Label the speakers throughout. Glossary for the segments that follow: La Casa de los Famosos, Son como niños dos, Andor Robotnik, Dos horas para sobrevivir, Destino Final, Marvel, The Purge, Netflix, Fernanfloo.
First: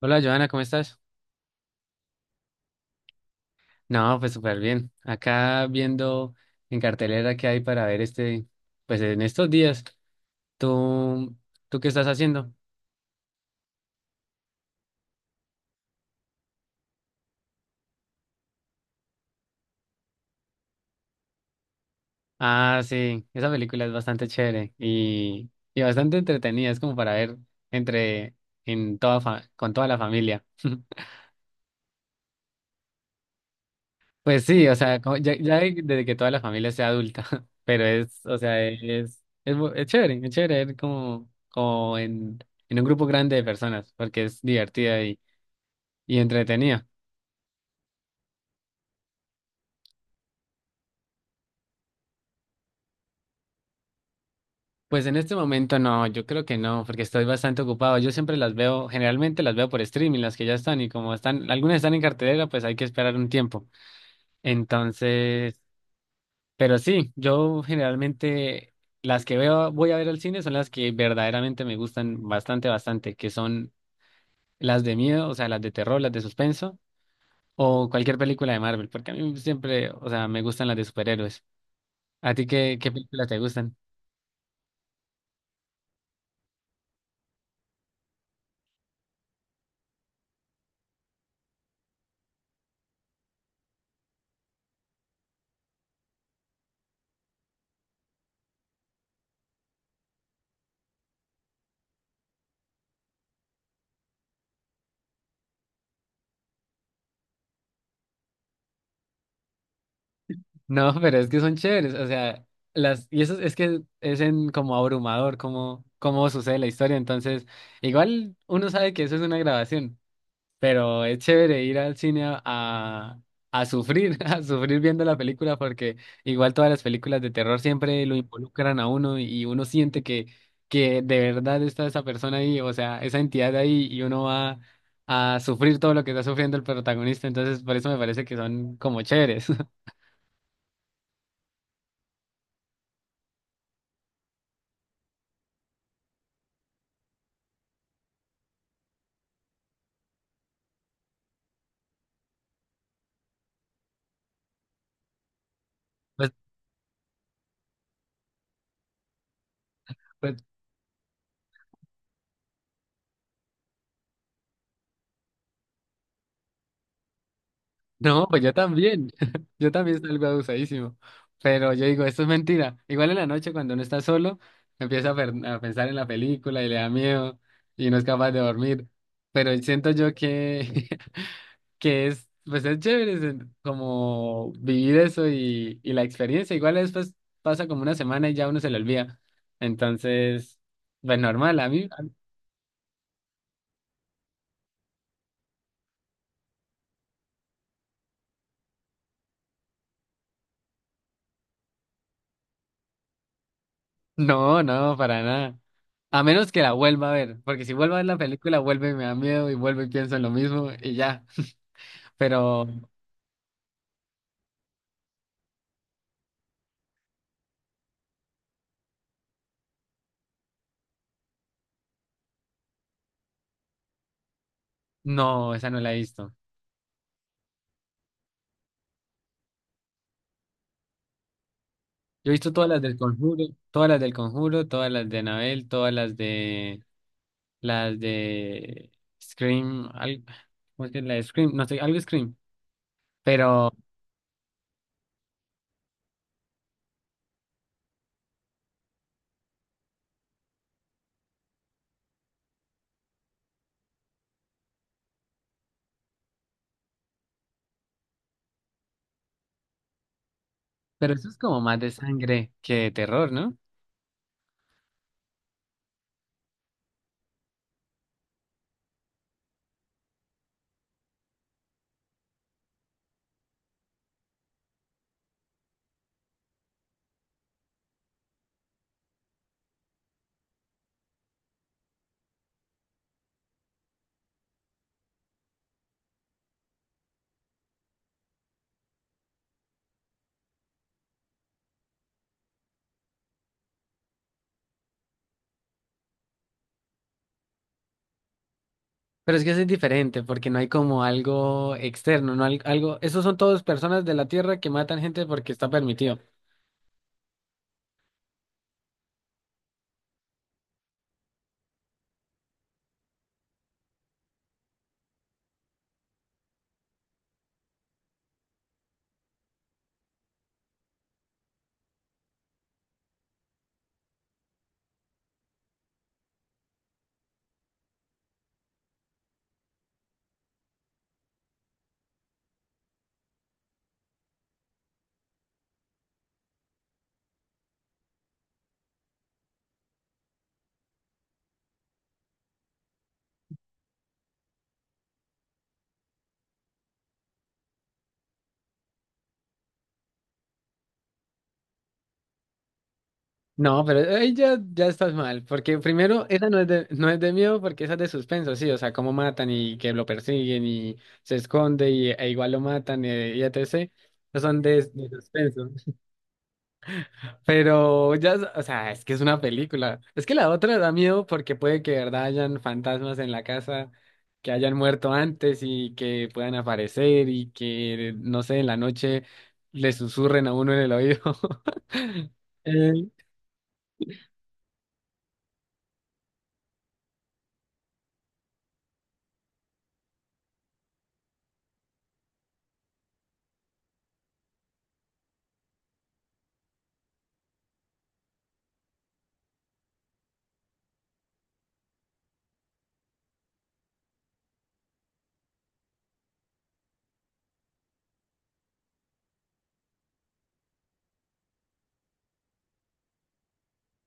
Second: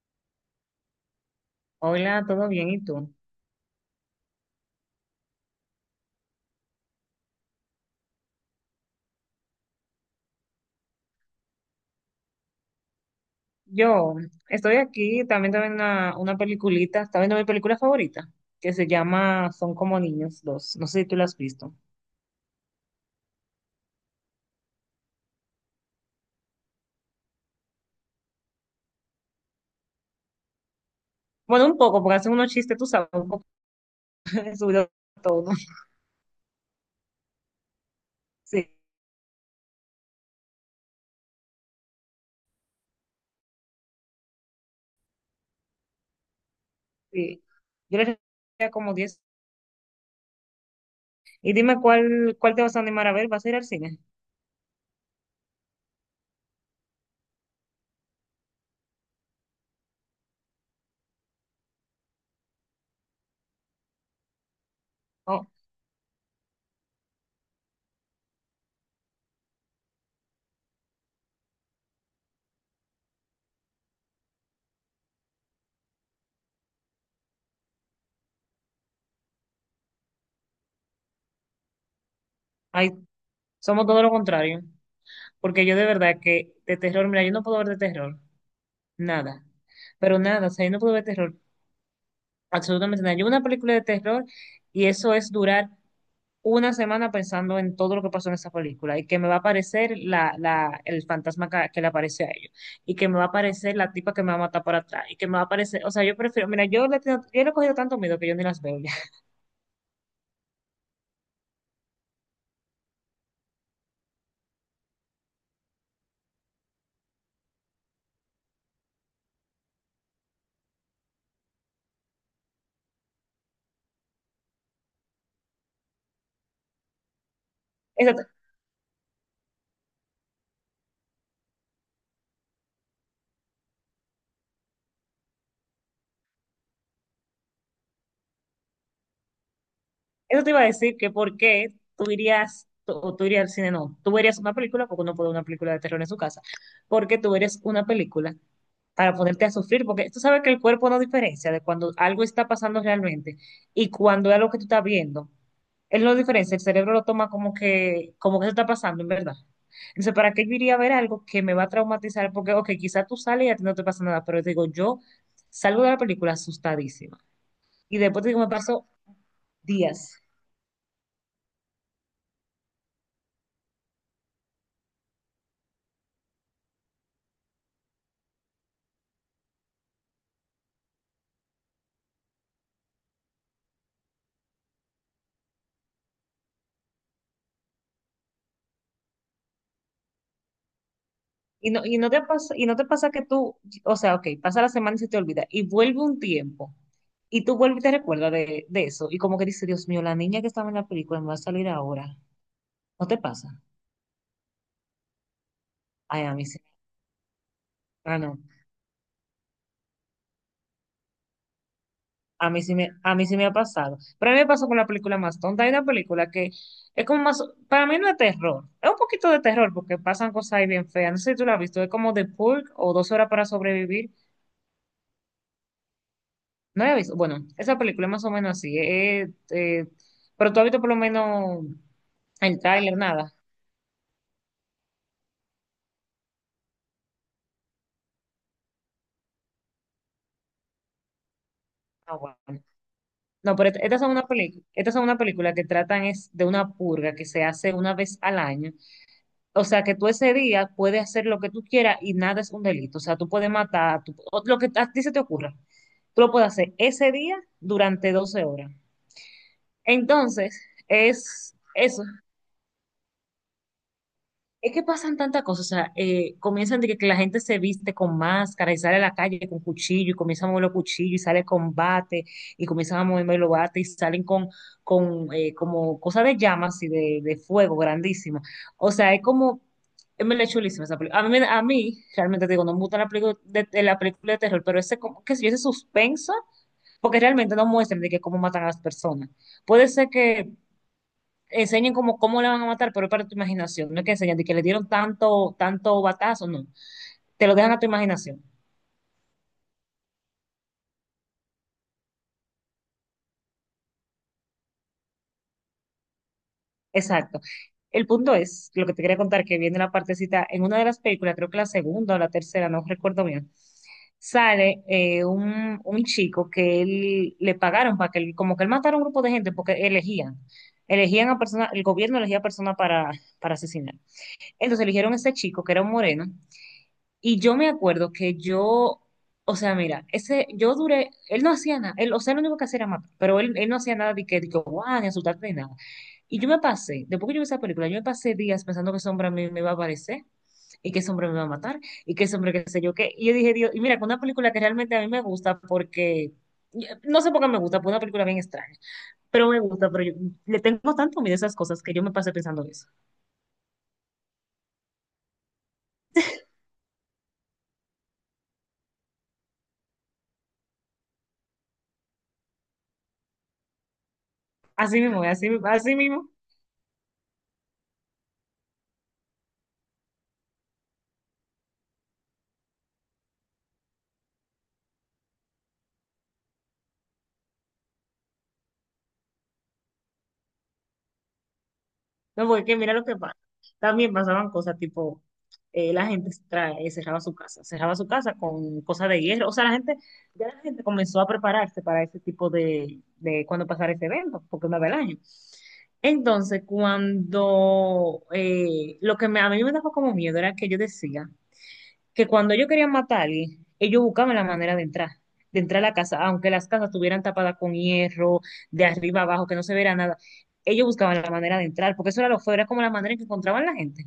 Speaker 1: Hola Joana, ¿cómo estás?
Speaker 2: Hola, ¿todo bien? ¿Y tú?
Speaker 1: No, pues súper bien. Acá viendo en cartelera qué hay para ver pues en estos días. ¿Tú, ¿Tú qué estás haciendo?
Speaker 2: Yo estoy aquí, también viendo una peliculita, está viendo mi película favorita, que se llama Son como niños dos. No sé si tú la has visto.
Speaker 1: Ah, sí, esa película es bastante chévere y bastante entretenida. Es como para ver entre, en con toda la familia.
Speaker 2: Bueno, un poco, porque hacen unos chistes, tú sabes, un poco
Speaker 1: Pues sí, o
Speaker 2: subido
Speaker 1: sea, como
Speaker 2: todo, ¿no?
Speaker 1: ya desde que toda la familia sea adulta. Pero es, o sea,
Speaker 2: Sí,
Speaker 1: es, bu- es chévere ver en un grupo grande de personas, porque es divertida y entretenida.
Speaker 2: sí. Yo le diría como 10. Y dime cuál te vas a animar a ver, ¿vas a ir al cine?
Speaker 1: Pues en este momento no, yo creo que no, porque estoy bastante ocupado. Yo siempre las veo, generalmente las veo por streaming, las que ya están, y como están, algunas están en cartelera, pues hay que esperar un tiempo.
Speaker 2: No,
Speaker 1: Entonces, pero sí, yo generalmente las que veo, voy a ver al cine son las que verdaderamente me gustan bastante, bastante, que son las de miedo, o sea, las de terror, las de suspenso, o cualquier película de Marvel, porque a mí siempre, o sea, me gustan las de superhéroes. ¿A ti
Speaker 2: ay,
Speaker 1: qué películas te gustan?
Speaker 2: somos todo lo contrario, porque yo de verdad que de terror, mira, yo no puedo ver de terror, nada, pero nada, o sea, yo no puedo ver terror. Absolutamente nada. Yo una película de terror y eso es durar una semana pensando en todo lo que pasó en esa película y que me va a aparecer el fantasma que le aparece a ellos y que me va a aparecer la tipa que me va a matar por atrás y que me va a aparecer, o sea, yo prefiero, mira, yo le he cogido tanto miedo que yo ni las veo ya.
Speaker 1: No, pero es que son chéveres, o sea, y eso es que es en como abrumador cómo sucede la historia, entonces, igual uno sabe que eso es una grabación, pero es chévere ir al cine a sufrir, a sufrir viendo la película, porque igual todas las películas de terror siempre lo involucran a uno y uno siente que de verdad está esa persona ahí, o sea, esa entidad ahí, y uno va a sufrir todo lo que está sufriendo el protagonista, entonces por eso me parece que son como chéveres.
Speaker 2: Eso te iba a decir que por qué tú irías, o tú irías al cine, no, tú verías una película, porque uno puede ver una película de terror en su casa, porque tú verías una película para ponerte a sufrir, porque tú sabes que el cuerpo no diferencia de cuando algo está pasando realmente y cuando es algo que tú estás viendo. Él no diferencia, el cerebro lo toma como que se está pasando, en verdad. Entonces, ¿para
Speaker 1: Pues,
Speaker 2: qué yo iría a ver algo que me va a traumatizar? Porque, ok, quizás tú sales y a ti no te pasa nada, pero te digo, yo salgo de la película asustadísima. Y después
Speaker 1: No,
Speaker 2: te digo,
Speaker 1: pues
Speaker 2: me
Speaker 1: yo
Speaker 2: pasó
Speaker 1: también. Yo también
Speaker 2: días.
Speaker 1: salgo abusadísimo. Pero yo digo, esto es mentira. Igual en la noche cuando uno está solo, empieza a pensar en la película y le da miedo y no es capaz de dormir. Pero siento yo que, pues es chévere es como vivir eso y la experiencia. Igual después pasa como una semana y ya uno se le olvida. Entonces, pues normal. A mí,
Speaker 2: ¿Y no te pasa que tú, o sea, ok, pasa la semana y se te olvida, y vuelve un tiempo, y tú vuelves y te recuerdas de eso, y como que dices, Dios mío, la niña que estaba en la película me va a salir ahora? ¿No te pasa?
Speaker 1: no, no, para nada. A
Speaker 2: Ay, a mí
Speaker 1: menos
Speaker 2: sí.
Speaker 1: que la vuelva a ver, porque si vuelvo a ver la
Speaker 2: Ah, no.
Speaker 1: película, vuelve y me da miedo y vuelvo y pienso en lo mismo y ya.
Speaker 2: A mí
Speaker 1: Pero
Speaker 2: sí me, a mí sí me ha pasado. Pero a mí me pasó con la película más tonta. Hay una película que es como más, para mí no es terror, es un poquito de terror porque pasan cosas ahí bien feas. No sé si tú la has visto, es como The Purge o Dos horas para sobrevivir.
Speaker 1: no, esa no la he visto.
Speaker 2: No la he visto. Bueno, esa película es más o menos así. Pero tú has visto por lo menos
Speaker 1: Yo he visto
Speaker 2: el
Speaker 1: todas las del
Speaker 2: tráiler, nada.
Speaker 1: Conjuro, todas las del Conjuro, todas las de Anabel, todas las de Scream, ¿cómo es que es la de Scream? No sé, algo
Speaker 2: Ah,
Speaker 1: Scream.
Speaker 2: bueno. No, pero
Speaker 1: Pero,
Speaker 2: estas son una película que tratan es de una purga que se hace una vez al año. O sea, que tú ese día puedes hacer lo que tú quieras y nada es un delito. O sea, tú puedes matar, o lo que a ti se te ocurra. Tú lo puedes hacer ese día durante 12 horas. Entonces,
Speaker 1: pero eso es
Speaker 2: es
Speaker 1: como más de
Speaker 2: eso.
Speaker 1: sangre que de terror, ¿no?
Speaker 2: Es que pasan tantas cosas, o sea, comienzan que la gente se viste con máscara y sale a la calle con cuchillo y comienza a mover los cuchillos y sale con bate y comienzan a moverme los bates y salen con como cosas de llamas y de fuego grandísima. O sea, es como, es me chulísima esa película. A mí, a mí, realmente te digo, no me gusta la película de la película de terror, pero ese, como, qué sé yo, ese suspenso, porque realmente no muestran de que cómo matan a las personas. Puede ser que enseñen cómo le van a matar, pero es para tu imaginación. No es que enseñen de que le dieron tanto, tanto batazo, no. Te lo dejan a tu imaginación.
Speaker 1: Pero es que eso es diferente, porque no hay como algo externo, no hay algo. Esos son todos personas de la Tierra que matan gente porque está permitido.
Speaker 2: Exacto. El punto es, lo que te quería contar, que viene la partecita, en una de las películas, creo que la segunda o la tercera, no recuerdo bien, sale un chico que él le pagaron para que él, como que él matara a un grupo de gente porque elegían. Elegían a personas, el gobierno elegía a personas para asesinar. Entonces eligieron a este chico que era un moreno. Y yo me acuerdo que yo, o sea, mira, ese, yo duré, él no hacía nada, él, o sea, lo único que hacía era matar, pero él no hacía nada de que, guau, ni asustarte ni nada. Y yo me pasé, después que yo vi esa película, yo me pasé días pensando que ese hombre a mí me iba a aparecer, y que ese hombre me va a matar, y que ese hombre qué sé yo qué. Y yo dije, Dios, y mira, con una película que realmente a mí me gusta porque, no sé por qué me gusta, porque es una película bien extraña, pero me gusta, pero yo le tengo tanto miedo a esas cosas que yo me pasé pensando eso.
Speaker 1: No, pero ahí ya, ya estás mal, porque primero, esa no es no es de miedo, porque esa es de suspenso, sí, o sea, cómo matan y que lo persiguen y se esconde e igual lo matan etc. Esos son
Speaker 2: Así
Speaker 1: de
Speaker 2: mismo, así,
Speaker 1: suspenso.
Speaker 2: así mismo.
Speaker 1: Pero ya, o sea, es que es una película. Es que la otra da miedo porque puede que de verdad hayan fantasmas en la casa que hayan muerto antes y que puedan aparecer y que, no sé, en la noche le susurren a uno en el oído.
Speaker 2: No, porque
Speaker 1: Eh,
Speaker 2: mira lo que pasa. También pasaban cosas tipo, la gente cerraba su casa, con cosas de hierro. O sea, ya la gente comenzó a prepararse para ese tipo de cuando pasara ese evento, porque una vez al año. Entonces, cuando a mí me daba como miedo era que yo decía que cuando ellos querían matar a alguien, ellos buscaban la manera de entrar a la casa, aunque las casas estuvieran tapadas con hierro, de arriba abajo, que no se viera nada, ellos buscaban la manera de entrar, porque eso era lo feo, era como la manera en que encontraban la gente,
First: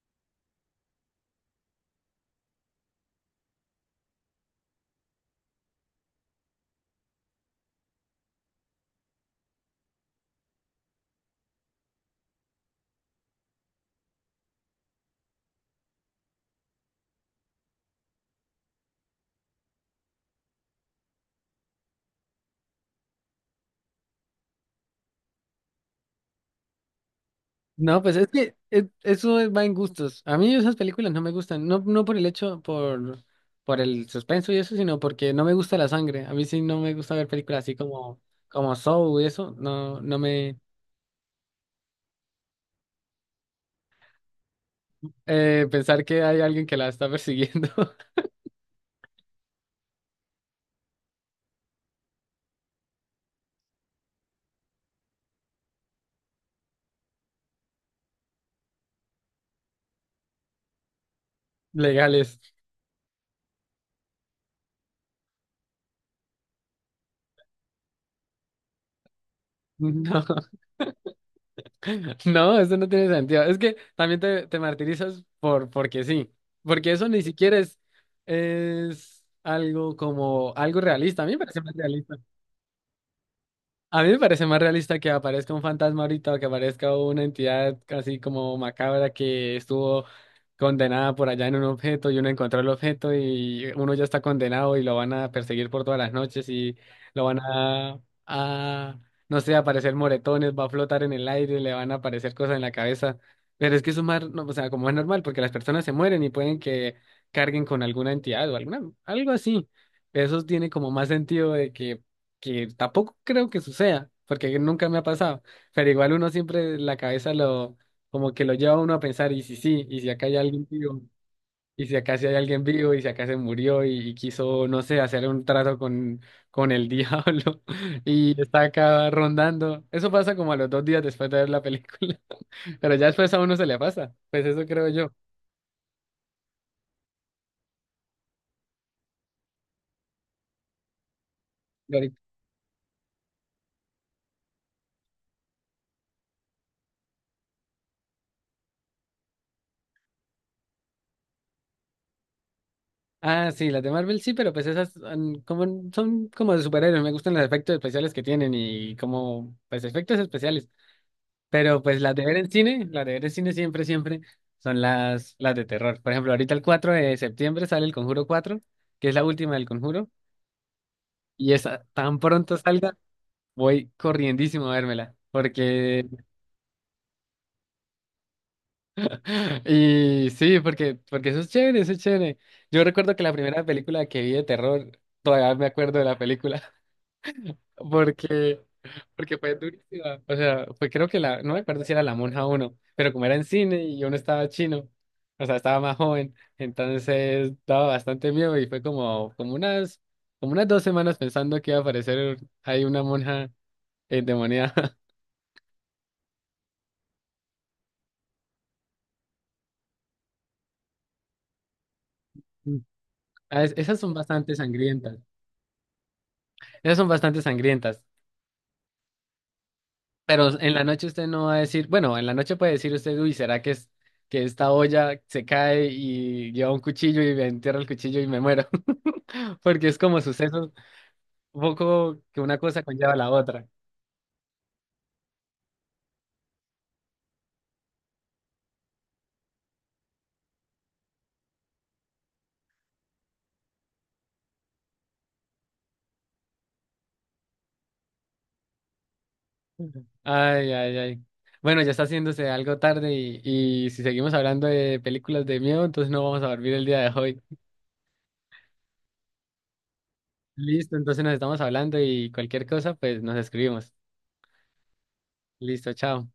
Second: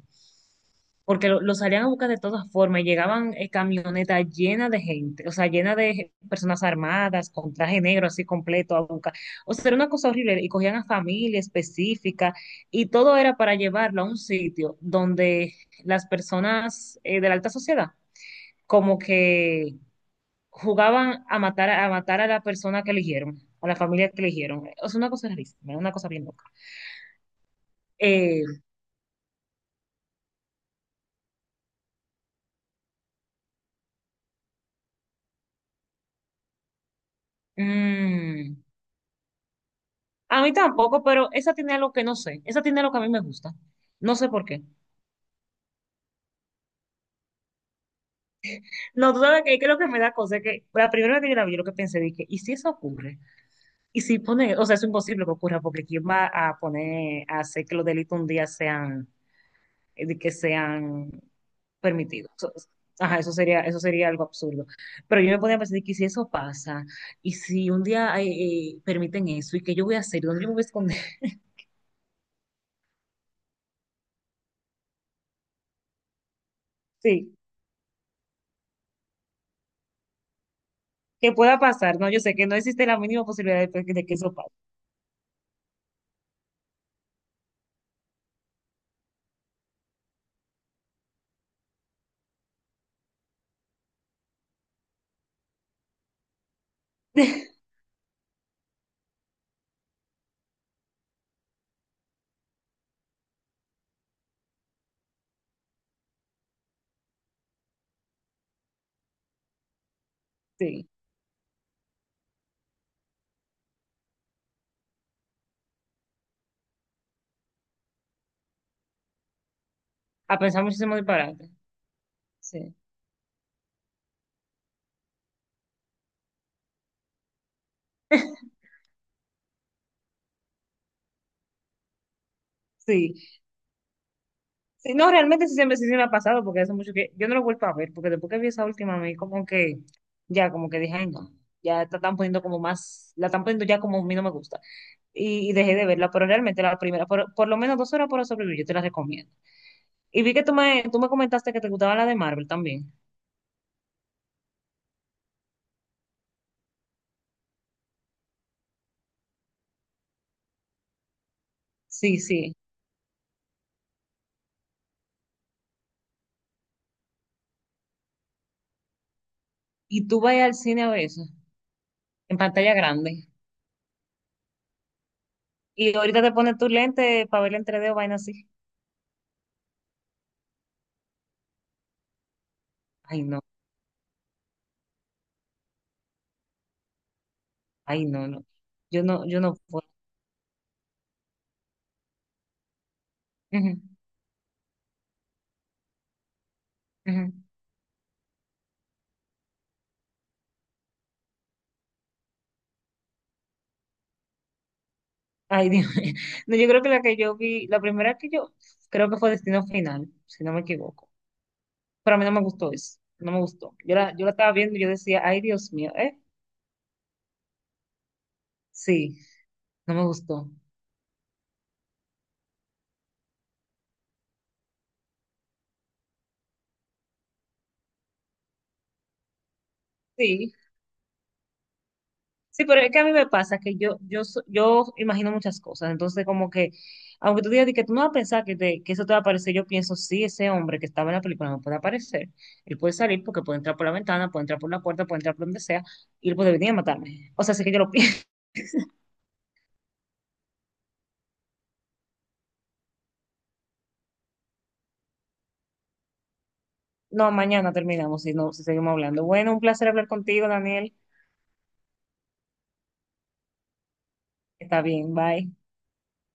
Speaker 2: porque lo salían a buscar de todas formas y llegaban camionetas llenas de gente, o sea, llenas de personas armadas, con traje negro así completo a buscar, o sea, era una cosa horrible, y cogían a familia específica, y todo era para llevarlo a un sitio donde las personas de la alta sociedad como que jugaban a matar a la persona que eligieron, a la familia que eligieron. Es una cosa rarísima, una cosa bien loca.
Speaker 1: no, pues es que
Speaker 2: Eh,
Speaker 1: eso va en gustos. A mí esas películas no me gustan, no, no por el hecho, por el suspenso y eso, sino porque no me gusta la sangre. A mí sí no me gusta ver películas así
Speaker 2: mm,
Speaker 1: como Saw y eso, no, no
Speaker 2: a mí
Speaker 1: me
Speaker 2: tampoco, pero esa tiene algo que no sé. Esa tiene algo que a mí me gusta. No sé por qué.
Speaker 1: eh, pensar que hay alguien que la está persiguiendo.
Speaker 2: No, tú sabes que lo que me da cosa es que la primera vez que yo la vi, yo lo que pensé, dije, ¿y si eso ocurre? Y si pone, O sea, es imposible que ocurra, porque ¿quién va a poner, a hacer que los delitos un día sean permitido?
Speaker 1: Legales.
Speaker 2: Ajá, eso sería algo absurdo. Pero yo me podía pensar que si eso pasa, y si un día permiten eso, ¿y qué yo voy a hacer?
Speaker 1: No,
Speaker 2: ¿Dónde yo me voy a esconder?
Speaker 1: no, eso no tiene sentido. Es que también te martirizas por porque sí. Porque eso ni
Speaker 2: Sí,
Speaker 1: siquiera es algo como algo realista. A
Speaker 2: que
Speaker 1: mí me
Speaker 2: pueda
Speaker 1: parece más
Speaker 2: pasar, ¿no?
Speaker 1: realista.
Speaker 2: Yo sé que no existe la mínima posibilidad de,
Speaker 1: A
Speaker 2: de
Speaker 1: mí
Speaker 2: que
Speaker 1: me
Speaker 2: eso
Speaker 1: parece
Speaker 2: pase.
Speaker 1: más realista que aparezca un fantasma ahorita o que aparezca una entidad así como macabra que estuvo condenada por allá en un objeto y uno encontró el objeto y uno ya está condenado y lo van a perseguir por todas las noches y lo van a no sé, aparecer moretones, va a flotar en el aire, le van a aparecer cosas en la cabeza. Pero es que eso es más, no, o sea, como es normal, porque las personas se mueren y pueden que carguen con alguna entidad o alguna, algo así. Eso tiene como
Speaker 2: Sí,
Speaker 1: más sentido de que tampoco creo que suceda, porque nunca me ha pasado, pero igual uno siempre la cabeza como que lo lleva a uno a pensar, y si sí, y si acá hay
Speaker 2: a pensar
Speaker 1: alguien
Speaker 2: muchísimo
Speaker 1: vivo,
Speaker 2: disparate.
Speaker 1: y si acá sí hay alguien
Speaker 2: Sí,
Speaker 1: vivo, y si acá se murió y quiso, no sé, hacer un trato con el diablo, y está acá rondando. Eso pasa como a los 2 días después de ver la película, pero ya
Speaker 2: sí.
Speaker 1: después a uno se le pasa, pues eso creo
Speaker 2: Sí,
Speaker 1: yo.
Speaker 2: no, realmente sí siempre sí se me ha pasado, porque hace mucho que yo no lo vuelvo a ver, porque después que vi esa última, me como que, ya, como que dije, ay, no, ya la están poniendo como más, la están poniendo ya como a mí no me gusta. Y dejé de verla, pero realmente la primera, por lo menos dos horas para sobrevivir, yo te la recomiendo. Y vi que tú me comentaste que te gustaba la de Marvel también.
Speaker 1: Ah, sí, las de Marvel sí, pero pues esas como, son como de superhéroes. Me gustan los efectos especiales que tienen pues efectos especiales. Pero pues las
Speaker 2: Sí,
Speaker 1: de ver en
Speaker 2: sí.
Speaker 1: cine, las de ver en cine, siempre, siempre son las de terror. Por ejemplo, ahorita el 4 de septiembre sale el Conjuro 4, que es la última del
Speaker 2: Y
Speaker 1: Conjuro.
Speaker 2: tú vas al cine a veces,
Speaker 1: Y esa tan
Speaker 2: en
Speaker 1: pronto
Speaker 2: pantalla
Speaker 1: salga,
Speaker 2: grande.
Speaker 1: voy corriendísimo a vérmela.
Speaker 2: Y ahorita te pones tu lente para ver en 3D o vaina así.
Speaker 1: Y sí, porque eso es chévere, eso es chévere. Yo recuerdo que
Speaker 2: Ay,
Speaker 1: la
Speaker 2: no,
Speaker 1: primera película que vi de terror, todavía me acuerdo de la película.
Speaker 2: ay, no, no.
Speaker 1: Porque,
Speaker 2: Yo no,
Speaker 1: porque
Speaker 2: yo
Speaker 1: fue
Speaker 2: no puedo.
Speaker 1: durísima. O sea, fue creo que la, no me acuerdo si era La Monja uno, pero como era en
Speaker 2: Ujú,
Speaker 1: cine y yo no estaba chino, o sea, estaba más joven,
Speaker 2: ujú.
Speaker 1: entonces daba bastante miedo y fue como unas 2 semanas pensando que iba a aparecer ahí una monja endemoniada.
Speaker 2: Ay, Dios mío. No, yo creo que la que yo vi, la primera que yo, creo que fue Destino Final, si no me equivoco. Pero a mí no me gustó
Speaker 1: Mm.
Speaker 2: eso, no me gustó. Yo
Speaker 1: Esas
Speaker 2: la,
Speaker 1: son
Speaker 2: yo la estaba
Speaker 1: bastante
Speaker 2: viendo y yo
Speaker 1: sangrientas.
Speaker 2: decía, ay, Dios mío, ¿eh?
Speaker 1: Esas son bastante sangrientas.
Speaker 2: Sí. No me gustó.
Speaker 1: Pero en la noche usted no va a decir, bueno, en la noche puede decir usted, uy, ¿será que es que esta olla se cae y lleva un cuchillo y me entierra el cuchillo y me muero? Porque es como
Speaker 2: Sí,
Speaker 1: sucesos, un poco que una
Speaker 2: sí, pero
Speaker 1: cosa
Speaker 2: es que a mí
Speaker 1: conlleva a
Speaker 2: me
Speaker 1: la
Speaker 2: pasa
Speaker 1: otra.
Speaker 2: que yo imagino muchas cosas, entonces como que, aunque tú digas de que tú no vas a pensar que eso te va a aparecer, yo pienso, sí, ese hombre que estaba en la película no puede aparecer, él puede salir porque puede entrar por la ventana, puede entrar por la puerta, puede entrar por donde sea, y él puede venir a matarme. O sea, sí que yo lo pienso.
Speaker 1: Ay, ay, ay. Bueno, ya está haciéndose algo tarde y si seguimos hablando de películas de miedo, entonces no vamos a dormir el día de
Speaker 2: No,
Speaker 1: hoy.
Speaker 2: mañana terminamos, si no, si seguimos hablando. Bueno, un placer hablar contigo, Daniel.
Speaker 1: Listo, entonces nos estamos hablando y cualquier cosa, pues nos escribimos.
Speaker 2: Está bien, bye.
Speaker 1: Listo, chao.